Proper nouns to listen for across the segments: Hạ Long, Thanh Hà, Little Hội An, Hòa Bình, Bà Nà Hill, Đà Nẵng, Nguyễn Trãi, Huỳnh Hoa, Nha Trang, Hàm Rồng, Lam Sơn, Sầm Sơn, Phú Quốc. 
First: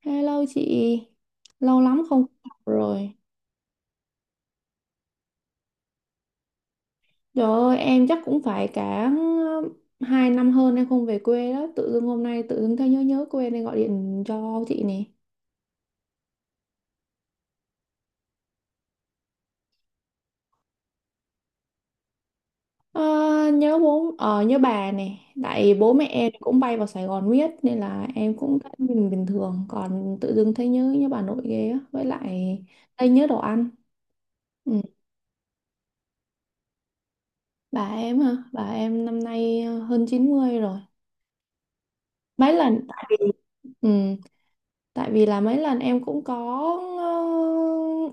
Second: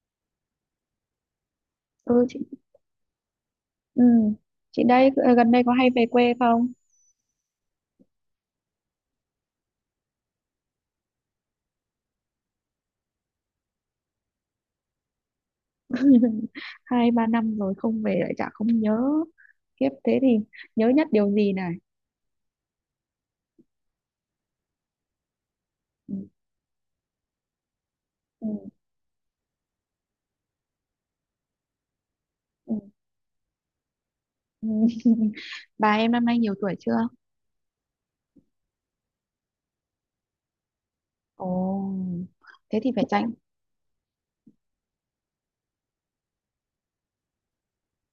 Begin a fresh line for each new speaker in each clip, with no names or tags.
Hello chị, lâu lắm không
Ừ, chị.
gặp rồi.
Ừ. Chị đây, gần đây có hay về quê không?
Trời ơi, em chắc cũng phải cả hai năm hơn em không về quê đó. Tự dưng hôm nay tự dưng thấy nhớ nhớ quê nên gọi điện cho chị nè.
Hai ba năm rồi không về lại chả không nhớ. Kiếp thế thì nhớ nhất điều gì này?
Ờ, nhớ bố, nhớ bà nè. Tại bố mẹ
Ừ.
em cũng bay vào Sài Gòn miết nên là em
Ừ.
cũng thấy mình bình thường. Còn tự dưng thấy nhớ nhớ bà nội ghê á. Với lại
Ừ.
thấy nhớ đồ ăn.
Ừ.
Ừ.
Bà em năm nay nhiều tuổi chưa?
Bà em hả? Bà em năm nay hơn 90 rồi.
Ồ,
Mấy
thế
lần
thì
tại
phải
vì
tránh.
ừ, tại vì là mấy lần em cũng có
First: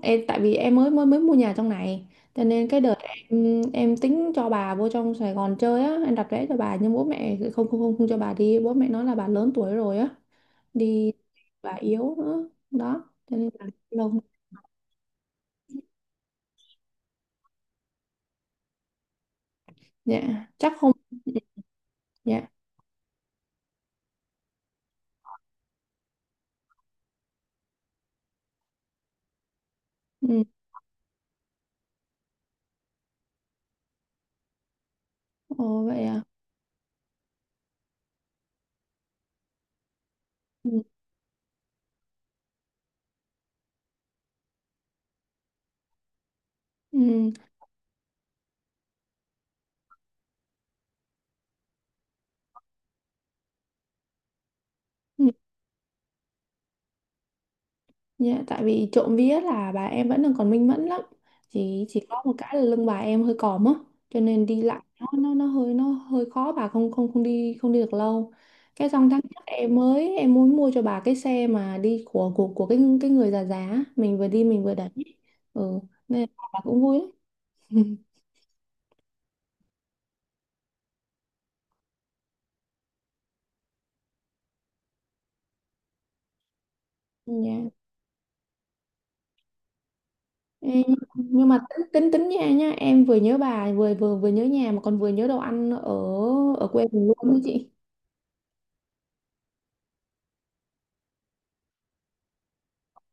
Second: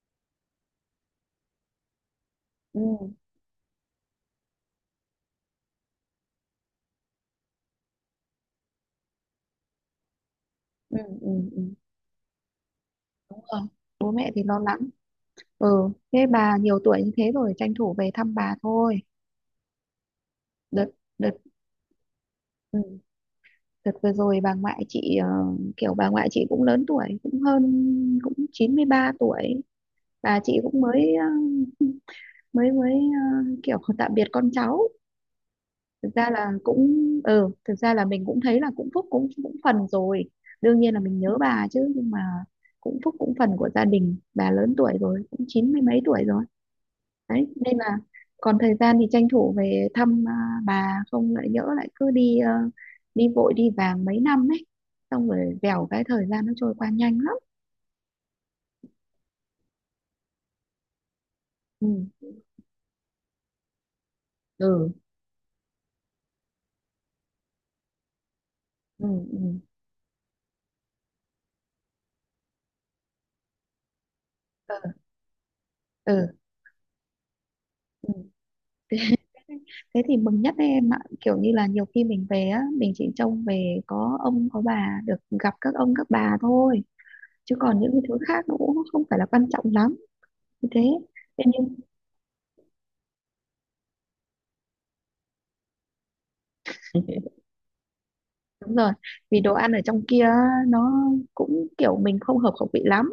ờ, em tại vì em mới mới mới mua nhà trong này cho nên cái
Ừ.
đợt em tính cho bà vô trong Sài Gòn chơi á, em đặt vé cho bà nhưng bố mẹ không không không không cho bà đi, bố mẹ nói là bà lớn tuổi rồi á,
Ừ.
đi
Ừ. Ừ.
bà yếu nữa đó cho
Đúng
nên
rồi,
là
bố
lâu.
mẹ thì lo lắng. Ừ, thế bà nhiều tuổi như thế rồi tranh thủ về thăm bà thôi.
Dạ chắc
đợt
không,
đợt
dạ,
Ừ. Đợt vừa rồi bà ngoại chị, kiểu bà ngoại chị cũng lớn tuổi, cũng hơn, cũng 93 tuổi. Bà
ừ.
chị cũng mới ờ, mới mới ờ, kiểu tạm biệt con cháu.
Ồ vậy
Thực
à.
ra là cũng Ừ, thực ra là mình cũng thấy là cũng phúc cũng cũng phần rồi. Đương
Ừ.
nhiên là mình nhớ bà chứ, nhưng mà cũng phúc cũng phần của gia đình, bà lớn tuổi rồi, cũng chín mươi mấy tuổi rồi
Ừ.
đấy, nên là còn thời gian thì tranh thủ về thăm, bà không lại nhỡ lại cứ đi, đi vội đi vàng mấy năm ấy, xong
Ừ.
rồi vèo cái thời gian nó trôi qua nhanh lắm.
Dạ, tại vì trộm vía là bà em vẫn đang còn minh mẫn lắm, chỉ
Ừ,
chỉ có một cái là lưng bà em hơi còm á, cho nên đi lại
ừ,
nó hơi khó, bà không không không đi không đi được lâu. Cái
ừ,
xong tháng
ừ,
trước em mới em muốn mua cho bà cái xe mà đi của cái người già già á, mình vừa đi mình vừa đẩy. Ừ, nên
ừ,
bà cũng vui lắm.
ừ. Ừ. Thế, thế thì mừng nhất đấy em ạ, kiểu như là nhiều khi mình về á, mình chỉ trông về có ông có bà, được gặp các ông các bà thôi, chứ
Dạ.
còn những cái thứ khác nó cũng không phải là quan trọng lắm như thế.
Ê,
Thế
nhưng mà
nhưng.
tính tính tính nha nhá, em vừa nhớ bà, vừa vừa vừa nhớ nhà, mà còn vừa nhớ đồ ăn ở ở quê mình luôn đó chị.
Đúng rồi, vì đồ ăn ở trong kia á, nó cũng kiểu mình không hợp khẩu vị lắm.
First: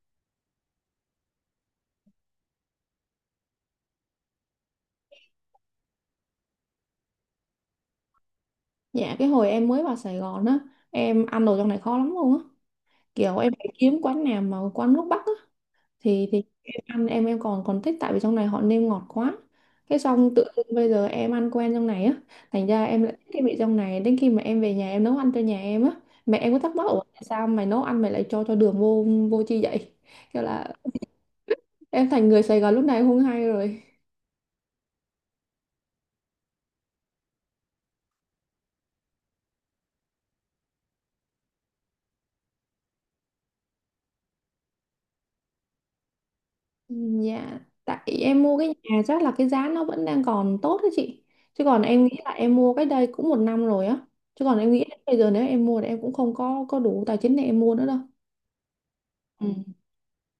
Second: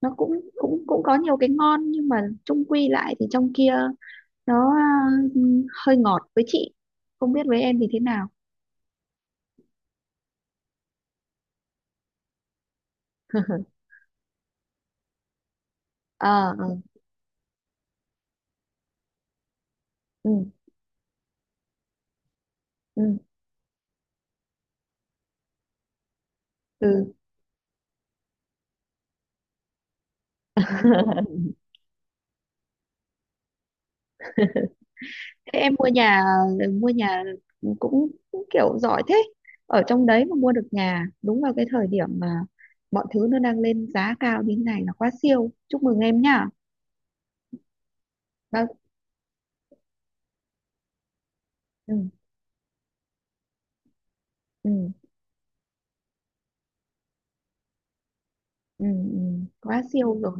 Nó cũng cũng cũng có nhiều cái ngon nhưng mà chung quy lại thì trong kia nó, ừ, hơi ngọt với chị. Không biết với em thì thế nào.
Dạ cái hồi em mới vào Sài Gòn á, em ăn đồ trong này khó lắm luôn á, kiểu em phải kiếm quán nào mà quán nước Bắc á, thì
Ờ, ừ,
em ăn em còn còn thích. Tại vì trong này họ nêm ngọt quá. Cái
ừ,
xong tự dưng bây giờ em ăn quen trong này á, thành ra
ừ.
em lại thích cái vị trong này. Đến khi mà em về nhà em nấu ăn cho nhà em á, mẹ em có thắc mắc: ủa
Ừ.
tại sao mày nấu ăn mày lại cho đường vô vô chi vậy? Kiểu là em thành người Sài Gòn lúc này không hay rồi.
Thế em mua nhà, mua nhà cũng kiểu giỏi thế. Ở trong đấy mà mua được nhà đúng vào cái thời điểm mà mọi thứ nó đang lên giá cao như thế này là quá siêu. Chúc mừng em nhá.
Dạ, tại em mua cái
Vâng.
nhà chắc là cái giá nó vẫn đang còn tốt đó chị. Chứ còn
Ừ,
em nghĩ là em mua cái đây cũng một năm rồi á. Chứ còn em nghĩ
ừ.
là bây giờ nếu em mua thì em cũng không có có đủ tài chính để em mua nữa đâu.
Ừ, ừ,
Ừ.
quá siêu rồi,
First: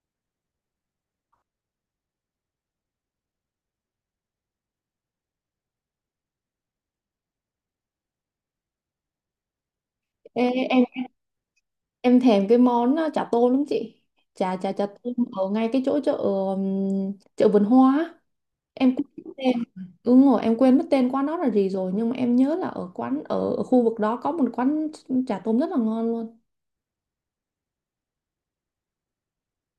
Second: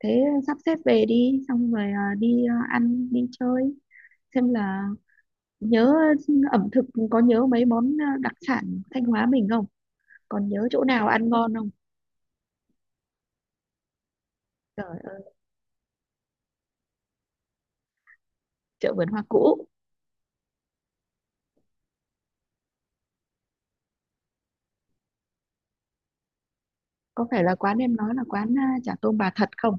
thế sắp xếp về đi xong rồi, đi, ăn đi chơi, xem là nhớ ẩm thực, có nhớ mấy món, đặc sản Thanh Hóa mình không,
Ê,
còn nhớ chỗ
em
nào ăn ngon không?
em thèm cái món chả tôm lắm chị. Chả chả chả
Trời
tôm
ơi,
ở ngay cái chỗ chợ, chợ vườn hoa á. Em
chợ
quên
vườn hoa
mất tên.
cũ.
Ừ, đúng rồi, em quên mất tên quán đó là gì rồi, nhưng mà em nhớ là ở quán ở, ở khu vực đó có một quán chả tôm rất là ngon luôn.
Có phải là quán em nói là quán, chả tôm bà thật không?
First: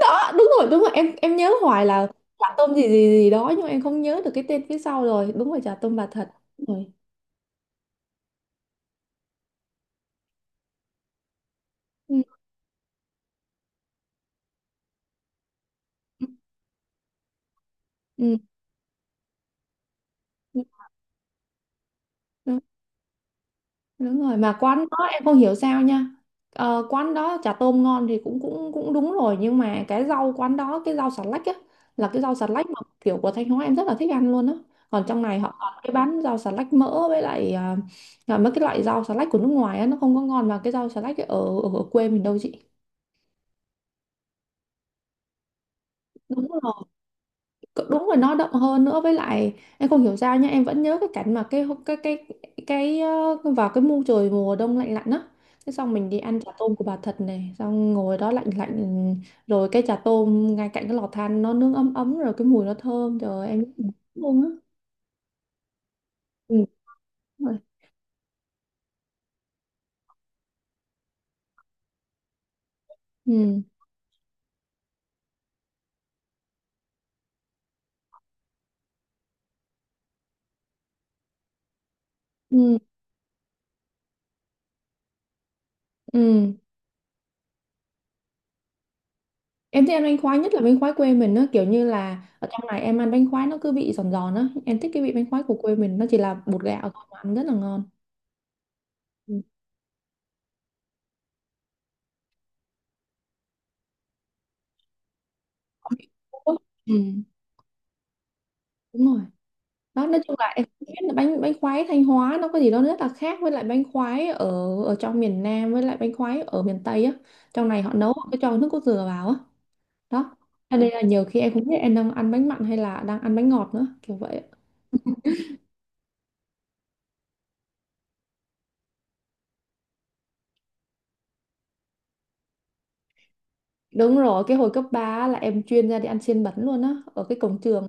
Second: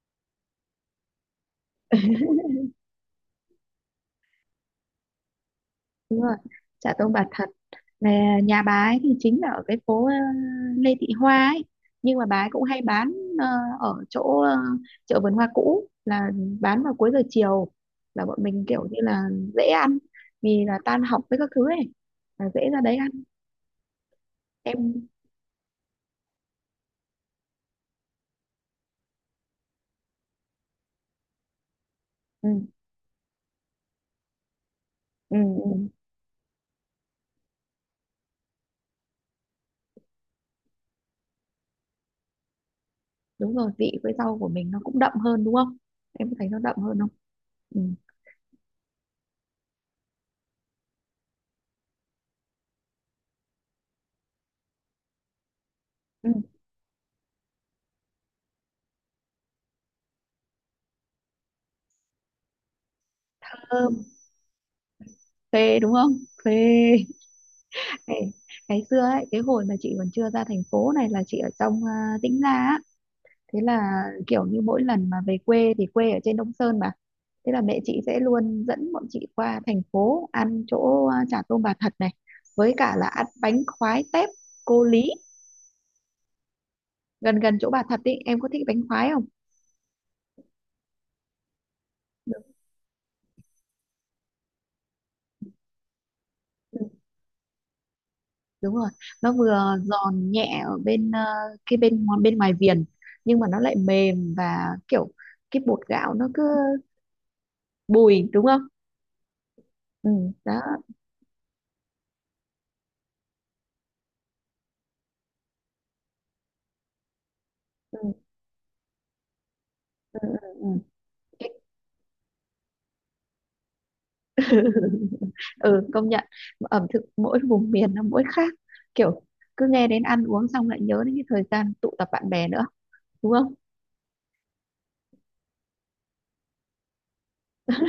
Đó đúng rồi, đúng rồi, em nhớ hoài là chả tôm gì gì gì đó, nhưng mà em không nhớ được cái tên phía sau rồi. Đúng rồi, chả tôm bà
Đúng
Thật.
rồi,
Đúng rồi.
chợ Tôn Bà Thật là nhà bà ấy, thì chính là ở cái phố, Lê Thị Hoa ấy, nhưng
Ừ,
mà bà ấy cũng hay bán, ờ, ở chỗ, chợ vườn hoa cũ, là bán vào cuối giờ chiều, là
ừ,
bọn mình kiểu như là dễ ăn,
ừ,
vì là
ừ.
tan học với các thứ ấy là
Đúng,
dễ ra đấy ăn.
đúng rồi, mà quán đó
Em,
em không hiểu sao nha, quán đó chả tôm ngon thì cũng cũng cũng đúng rồi, nhưng mà cái rau quán đó, cái rau xà lách á, là cái rau xà
ừ,
lách mà kiểu của Thanh Hóa em rất là thích ăn luôn á. Còn trong
ừ,
này họ còn
ừ.
cái bán rau xà lách mỡ với lại à, là mấy cái loại rau xà lách của nước ngoài á, nó không có ngon bằng cái rau xà lách ở ở ở quê mình đâu chị.
Đúng rồi, vị với rau của mình nó cũng đậm hơn, đúng không? Em có
Đúng.
thấy nó đậm hơn không? Ừ.
Cỡ- đúng rồi, nó động hơn nữa, với lại em không hiểu sao nha, em vẫn nhớ cái cảnh mà cái vào cái mùa trời mùa đông lạnh lạnh á, thế xong mình đi
Ừ.
ăn chả tôm của bà Thật này, xong ngồi đó lạnh lạnh, ừ, rồi cái chả tôm ngay cạnh cái lò than nó nướng ấm ấm, rồi cái mùi nó thơm, trời ơi, em nhớ
Thơm,
luôn á.
phê đúng không, phê.
Ừ, đúng rồi.
Ê, ngày xưa ấy cái hồi mà chị còn chưa ra thành phố này là chị ở trong, Tĩnh Gia á, thế
Ừ
là kiểu như mỗi lần mà về quê thì quê ở trên Đông Sơn mà, thế là mẹ chị sẽ luôn dẫn bọn chị qua thành phố ăn chỗ, chả tôm bà Thật này, với
ừ
cả là ăn bánh khoái tép cô Lý
ừ.
gần gần chỗ bà Thật ý. Em có thích bánh khoái không?
Em thích ăn bánh khoái, nhất là bánh khoái quê mình á, kiểu như là
Được.
ở trong này em ăn bánh khoái nó cứ vị giòn giòn á, em thích cái vị bánh khoái của quê mình nó chỉ là bột gạo
Ừ,
thôi mà ăn rất là ngon.
đúng rồi, nó
Ừ.
vừa giòn nhẹ ở bên, bên ngoài viền, nhưng mà nó lại mềm và kiểu cái bột gạo nó cứ
Ừ,
bùi, đúng không?
đúng rồi, đó
Ừ,
nói chung là
đó.
em cũng biết là bánh bánh khoái Thanh Hóa nó có gì đó rất là khác với lại bánh khoái ở ở trong miền Nam với lại bánh khoái ở miền Tây á, trong này họ
Ừ,
nấu họ cứ cho nước cốt dừa vào á.
ừ,
Đó
ừ, ừ.
cho nên là nhiều khi em
Cái-
không biết em đang ăn bánh mặn hay là đang ăn bánh ngọt nữa, kiểu vậy.
ừ, công nhận ẩm thực mỗi vùng miền nó mỗi khác, kiểu cứ nghe đến ăn uống xong lại nhớ đến cái thời gian tụ tập bạn bè nữa, đúng không?
Đúng rồi, cái hồi cấp 3 là em chuyên ra đi ăn xiên bẩn luôn á ở cái cổng trường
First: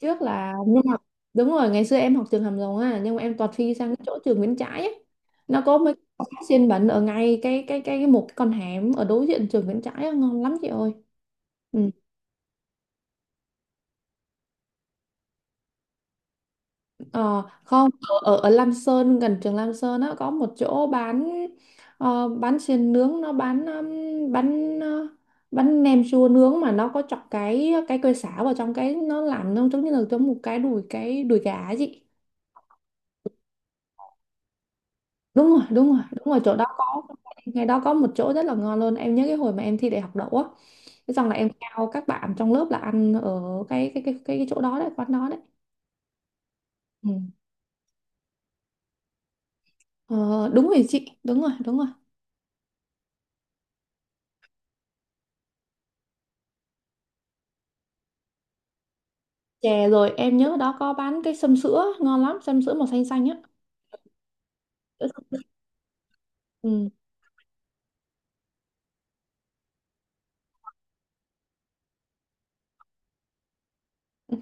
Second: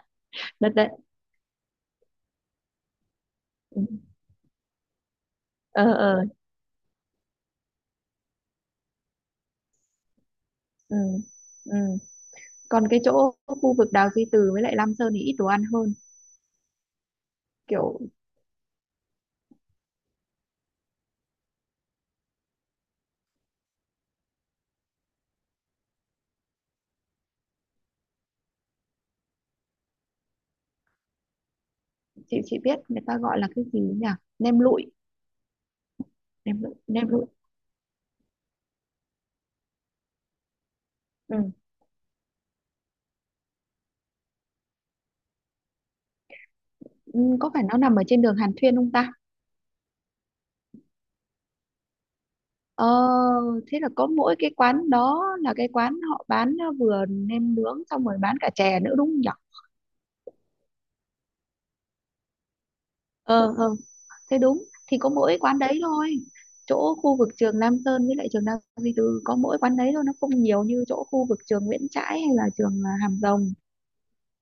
trước, là
Đợt
nhưng
đấy.
mà đúng rồi, ngày xưa em học trường Hàm Rồng á nhưng mà em toàn phi
Ừ,
sang cái chỗ trường Nguyễn Trãi ấy. Nó có
ờ,
mấy cái
ờ,
quán xiên bẩn ở ngay cái con hẻm ở đối diện trường Nguyễn Trãi á, ngon lắm chị ơi.
ừ, ừ.
Ừ.
Còn cái chỗ khu vực Đào Duy Từ với lại Lam Sơn thì ít đồ ăn hơn,
ờ, không
kiểu
ở, ở ở Lam Sơn gần trường Lam Sơn á có một chỗ bán, bán xiên nướng, nó bán bán nem chua nướng mà nó có chọc cái cây sả vào trong cái, nó làm nó giống như là giống một cái đùi, cái đùi gà ấy chị.
chị biết người ta gọi là cái gì nhỉ? Nem lụi,
Đúng rồi, đúng rồi, đúng rồi, chỗ
nem
đó
lụi,
có,
nem lụi.
ngay đó có một chỗ rất là ngon luôn. Em nhớ cái hồi mà em thi đại học đậu á, thế xong là
Ừ.
em theo các bạn trong lớp là ăn ở cái chỗ đó đấy, quán đó đấy. Ừ.
Ừ, có phải nó nằm ở trên đường Hàn Thuyên không ta?
Ờ, đúng rồi chị, đúng rồi, đúng rồi.
Ờ, thế là có mỗi cái quán đó là cái quán họ bán, vừa nem nướng xong rồi bán cả chè nữa đúng không nhỉ?
Chè rồi em nhớ đó có bán cái sâm sữa ngon lắm, sâm sữa màu xanh xanh á.
Ờ, ờ. Thế đúng, thì có mỗi quán đấy thôi.
Ừ.
Chỗ khu vực trường Lam Sơn với lại trường Nam Duy Tư có mỗi quán đấy thôi, nó không nhiều như chỗ khu vực trường Nguyễn Trãi hay là trường, Hàm Rồng.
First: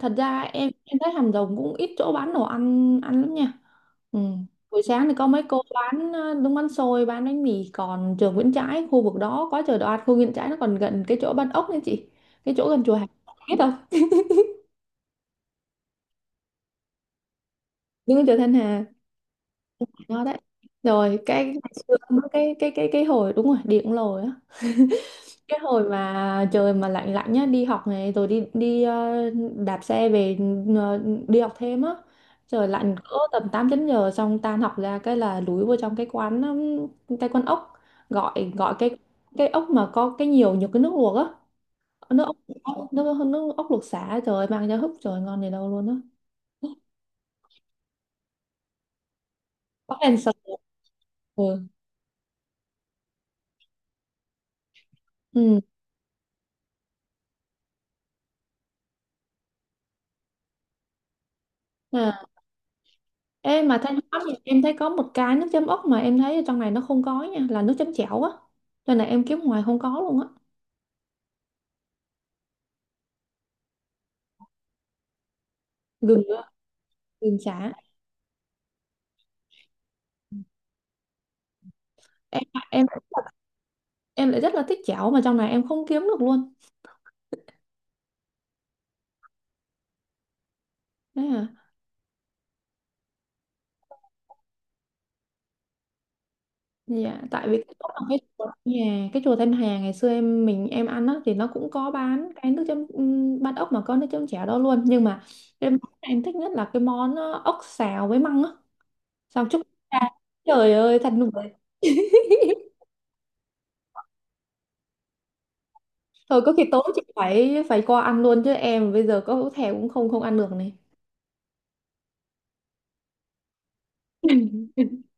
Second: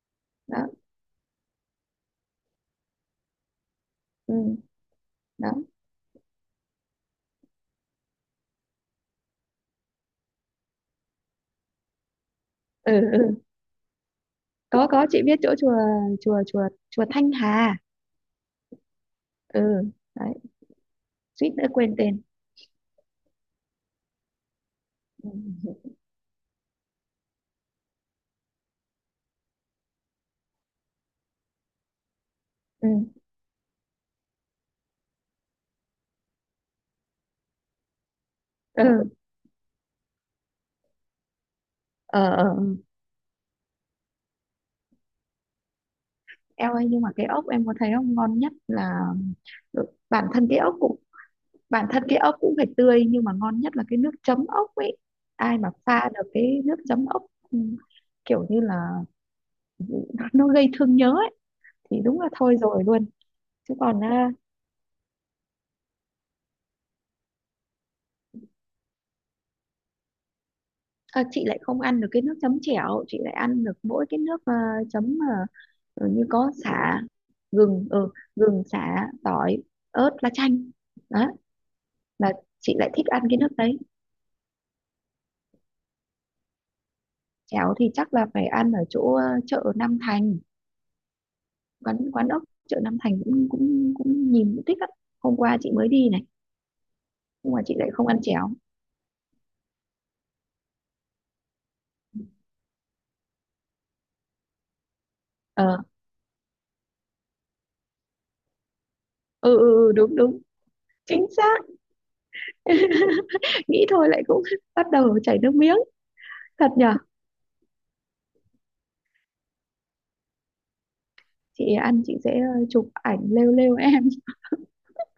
Thật ra
Đó,
em thấy Hàm Rồng cũng ít chỗ bán đồ ăn ăn lắm nha. Ừ.
ừ,
Buổi sáng thì có mấy
đó.
cô bán đúng bánh xôi bán bánh mì, còn trường Nguyễn Trãi khu vực đó có chợ đồ ăn khu Nguyễn Trãi, nó còn gần cái chỗ bán ốc nữa chị, cái chỗ gần
Ừ,
chùa Hà,
ừ.
biết không?
Có, chị biết chỗ chùa chùa chùa chùa Thanh Hà.
Nhưng chợ Thanh Hà
Ừ,
nó
đấy,
đấy, rồi
suýt
cái
nữa quên
cái
tên.
cái cái cái cái hồi đúng rồi điện lồi á, cái
Ừ.
hồi mà trời mà lạnh lạnh nhá, đi học này, rồi đi đi đạp xe về, ờ, đi học thêm á, trời
Ừ.
lạnh cỡ tầm 8 9 giờ, xong tan học ra cái là lúi vô trong cái quán, cái quán ốc, gọi gọi cái
Ừ.
cái ốc mà có cái nhiều nhiều cái nước luộc á,
Ờ,
nước ốc,
ờ, ờ.
nước ốc luộc sả trời mang ra húp, trời ngon gì đâu luôn á.
Eo ơi, nhưng mà cái ốc em có thấy không ngon nhất là, ừ,
Có ăn sờ. Ừ.
bản thân cái ốc cũng phải tươi, nhưng mà ngon nhất là cái nước chấm ốc ấy. Ai
Ừ.
mà pha được cái nước chấm ốc, ừ, kiểu như là nó gây thương nhớ ấy, thì đúng
À,
là thôi rồi luôn.
ê
Chứ
mà Thanh
còn,
Hóa thì em thấy có một cái nước chấm ốc mà em thấy ở trong này nó không có nha, là nước chấm chảo á, cho nên là em kiếm ngoài không có luôn á.
chị lại không ăn được cái nước chấm chẻo, chị lại ăn được mỗi cái nước, chấm, ừ,
Gừng
như
á,
có sả,
gừng chả.
gừng ừ, gừng sả tỏi ớt lá chanh, đó là
em
chị
em
lại thích ăn cái nước đấy.
em lại rất là thích chảo mà trong này em không kiếm được luôn.
Cháo thì chắc là phải ăn ở chỗ, chợ Nam Thành,
Đấy à.
quán quán ốc chợ Nam Thành cũng cũng cũng nhìn cũng thích lắm. Hôm qua chị mới đi này,
Dạ tại
nhưng
vì
mà
cái
chị
chỗ
lại
ở
không ăn
cái chùa
cháo.
nhà cái chùa Thanh Hà ngày xưa em mình em ăn á, thì nó cũng có bán cái nước chấm, bát ốc mà có nước chấm chảo đó luôn, nhưng mà cái
Ờ,
món em thích nhất là cái món ốc xào với măng á, xào
ừ,
chúc.
ừ, ừ,
À,
đúng đúng,
trời ơi thật
chính
nực cười.
xác. Nghĩ thôi lại cũng bắt đầu chảy nước miếng.
Thôi có khi
Thật
tối
nhở?
chị phải phải qua ăn luôn, chứ em bây giờ có thèm cũng không không ăn được này.
Chị ăn chị sẽ, chụp ảnh lêu lêu em.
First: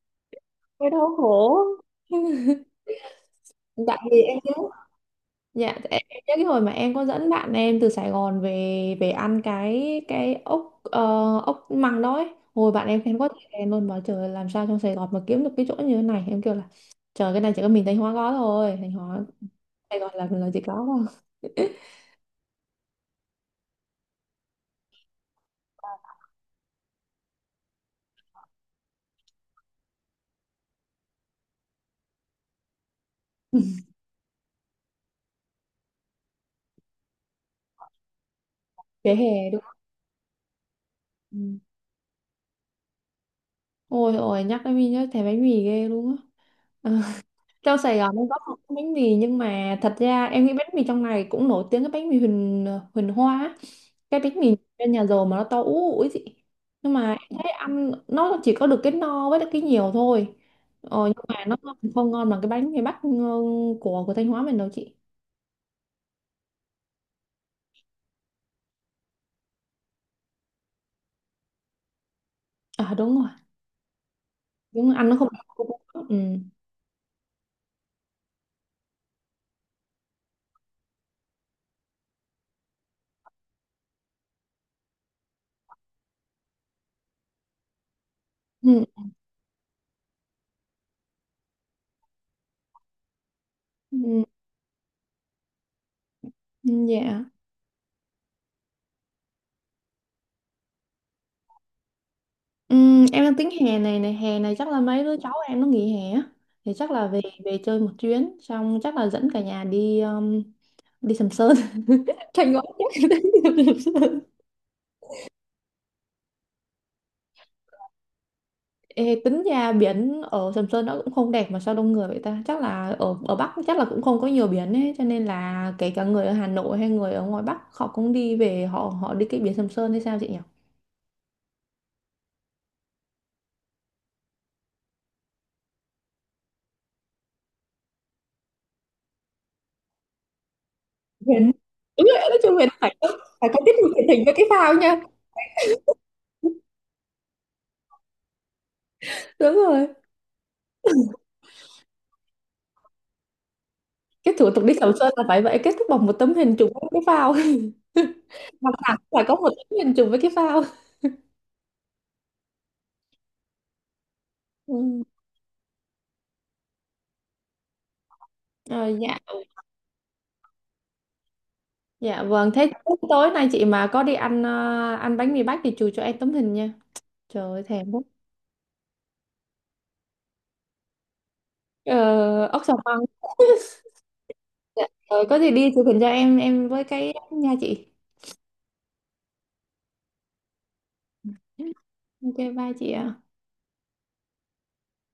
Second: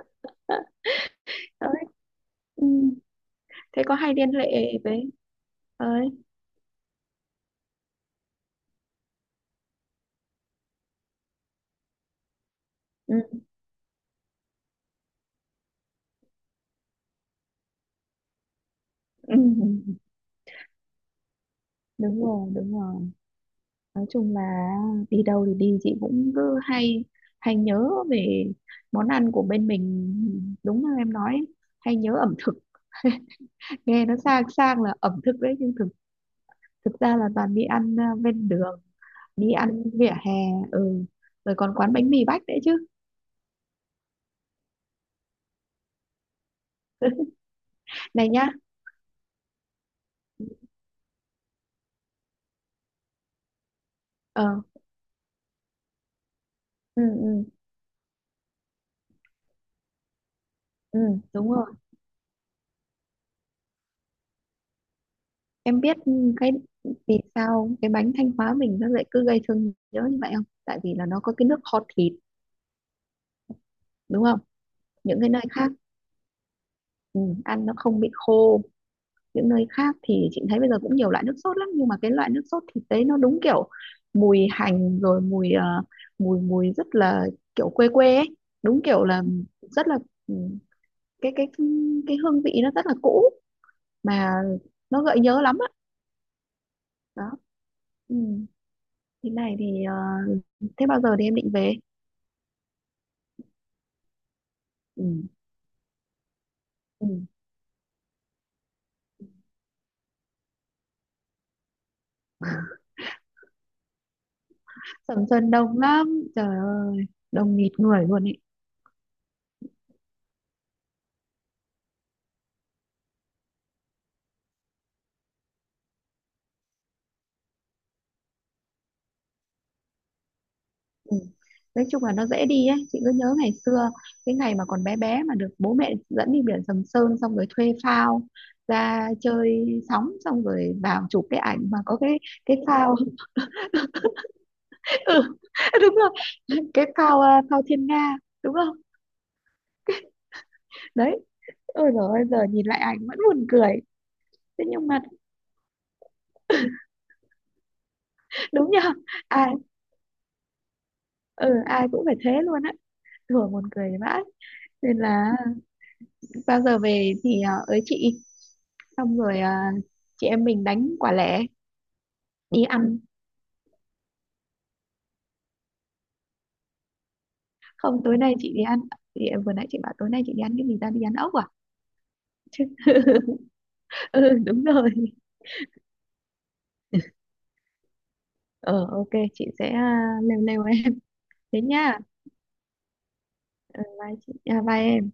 Cái đau khổ.
Đấy. Ừ. Thế có
Tại
hay
vì
liên
em
hệ
nhớ.
với
Dạ,
với Ừ.
em nhớ cái hồi mà em có dẫn bạn em từ Sài Gòn về, về ăn cái ốc ốc măng đó ấy. Hồi bạn em khen quá
Ừ.
trời khen luôn, bảo trời ơi, làm sao trong Sài Gòn mà kiếm được cái chỗ như thế này. Em kêu là trời, cái này chỉ có mình Thanh Hóa có thôi. Thanh Hóa
Ừ, ừ, ừ.
Sài Gòn là chỉ có thôi.
Đúng rồi, đúng rồi. Nói chung là đi đâu thì đi chị cũng cứ hay hay nhớ về món ăn của bên mình, đúng như em nói, hay nhớ ẩm thực. Nghe nó sang sang là ẩm thực đấy, nhưng thực thực ra là toàn đi ăn, bên đường,
Vỉa hè
đi
đúng không?
ăn vỉa hè. Ừ, rồi
Ừ.
còn quán bánh mì Bách đấy chứ?
Ôi ôi nhắc đến mình nhớ thèm bánh mì ghê luôn á. Ờ. Trong Sài Gòn em
Này
có
nhá.
một bánh mì, nhưng mà thật ra em nghĩ bánh mì trong này cũng nổi tiếng, cái bánh mì Huỳnh Huỳnh Hoa á. Cái bánh
Ờ,
mì bên nhà giàu mà nó to ú ủi chị, nhưng
ừ,
mà em
ừ,
thấy ăn nó chỉ có được cái no với lại cái nhiều thôi.
ừ,
Ờ, nhưng mà
đúng
nó
rồi.
không ngon bằng cái bánh mì Bắc, ừ, của Thanh Hóa mình đâu chị.
Em biết cái vì sao cái bánh Thanh Hóa mình nó lại cứ gây thương nhớ như vậy không? Tại vì là nó có cái nước kho thịt,
À đúng rồi,
đúng không?
đúng, ăn nó
Những
không.
cái nơi khác,
Ừ.
ừ, ăn nó không bị khô. Những nơi khác thì chị thấy bây giờ cũng nhiều loại nước sốt lắm, nhưng mà cái loại nước sốt thịt đấy nó đúng kiểu mùi hành, rồi mùi ờ, mùi mùi rất là kiểu quê quê ấy, đúng
Ừ.
kiểu là rất là, ừ, cái cái cái hương vị nó rất là cũ,
Ừ.
mà nó gợi nhớ lắm á,
Ừ. Dạ.
đó. Ừ. Thế này thì, thế bao giờ thì em định về?
Em đang tính hè này, hè này chắc là mấy
Ừ.
đứa cháu em nó nghỉ hè á, thì chắc là
Ừ.
về về chơi một chuyến, xong chắc là dẫn cả nhà đi đi Sầm Sơn. Thanh Hóa, chắc là đi Sầm Sơn.
Sầm Sơn đông lắm, trời ơi, đông nghịt người luôn ấy.
Ê, tính ra biển ở Sầm Sơn nó cũng không đẹp mà sao đông người vậy ta, chắc là ở ở Bắc chắc là cũng không có nhiều biển ấy, cho nên là kể cả người ở Hà Nội hay người ở ngoài Bắc họ cũng đi về họ họ đi cái biển Sầm Sơn hay sao chị nhỉ.
Ừ. Nói chung là nó dễ đi ấy, chị cứ nhớ ngày xưa cái ngày mà còn bé bé mà được bố mẹ dẫn đi biển Sầm Sơn, xong rồi thuê phao ra chơi sóng, xong rồi vào chụp cái
Biển.
ảnh mà có
Đúng rồi,
cái
nói chung
cái
Huyền
phao.
phải có tiết mục thiện tình với cái phao nha.
Ừ, đúng rồi, cái phao, phao Thiên Nga đúng không?
Đúng rồi,
Đấy, ôi rồi, ôi giờ nhìn lại ảnh vẫn buồn cười.
cái thủ
Thế
tục đi
nhưng
Sầm
mà
Sơn là phải vậy, kết thúc bằng một tấm hình chụp với cái phao. Mặt
đúng nhờ,
nạ phải có một
ai
tấm hình chụp với cái phao.
ừ, ai cũng phải thế luôn á, thường buồn cười vãi.
Ừ.
Nên là bao giờ về thì, ới chị,
Ờ, dạ.
xong rồi, chị em mình đánh quả lẻ
Dạ vâng
đi
thế,
ăn.
tối nay chị mà có đi ăn ăn bánh mì Bách thì chụp cho em tấm hình nha, trời ơi thèm
Không,
quá.
tối nay chị đi ăn, chị, vừa nãy chị bảo tối nay chị đi ăn cái gì ta, đi ăn ốc à,
Ờ, ốc
chứ.
sò măng.
Ừ, đúng
Dạ.
rồi.
Ờ, có gì đi chụp hình cho em với cái nha chị.
Ờ, ok, chị sẽ, lêu lêu em, thế nha.
OK, bye chị ạ.
Ờ, bye chị, bye em.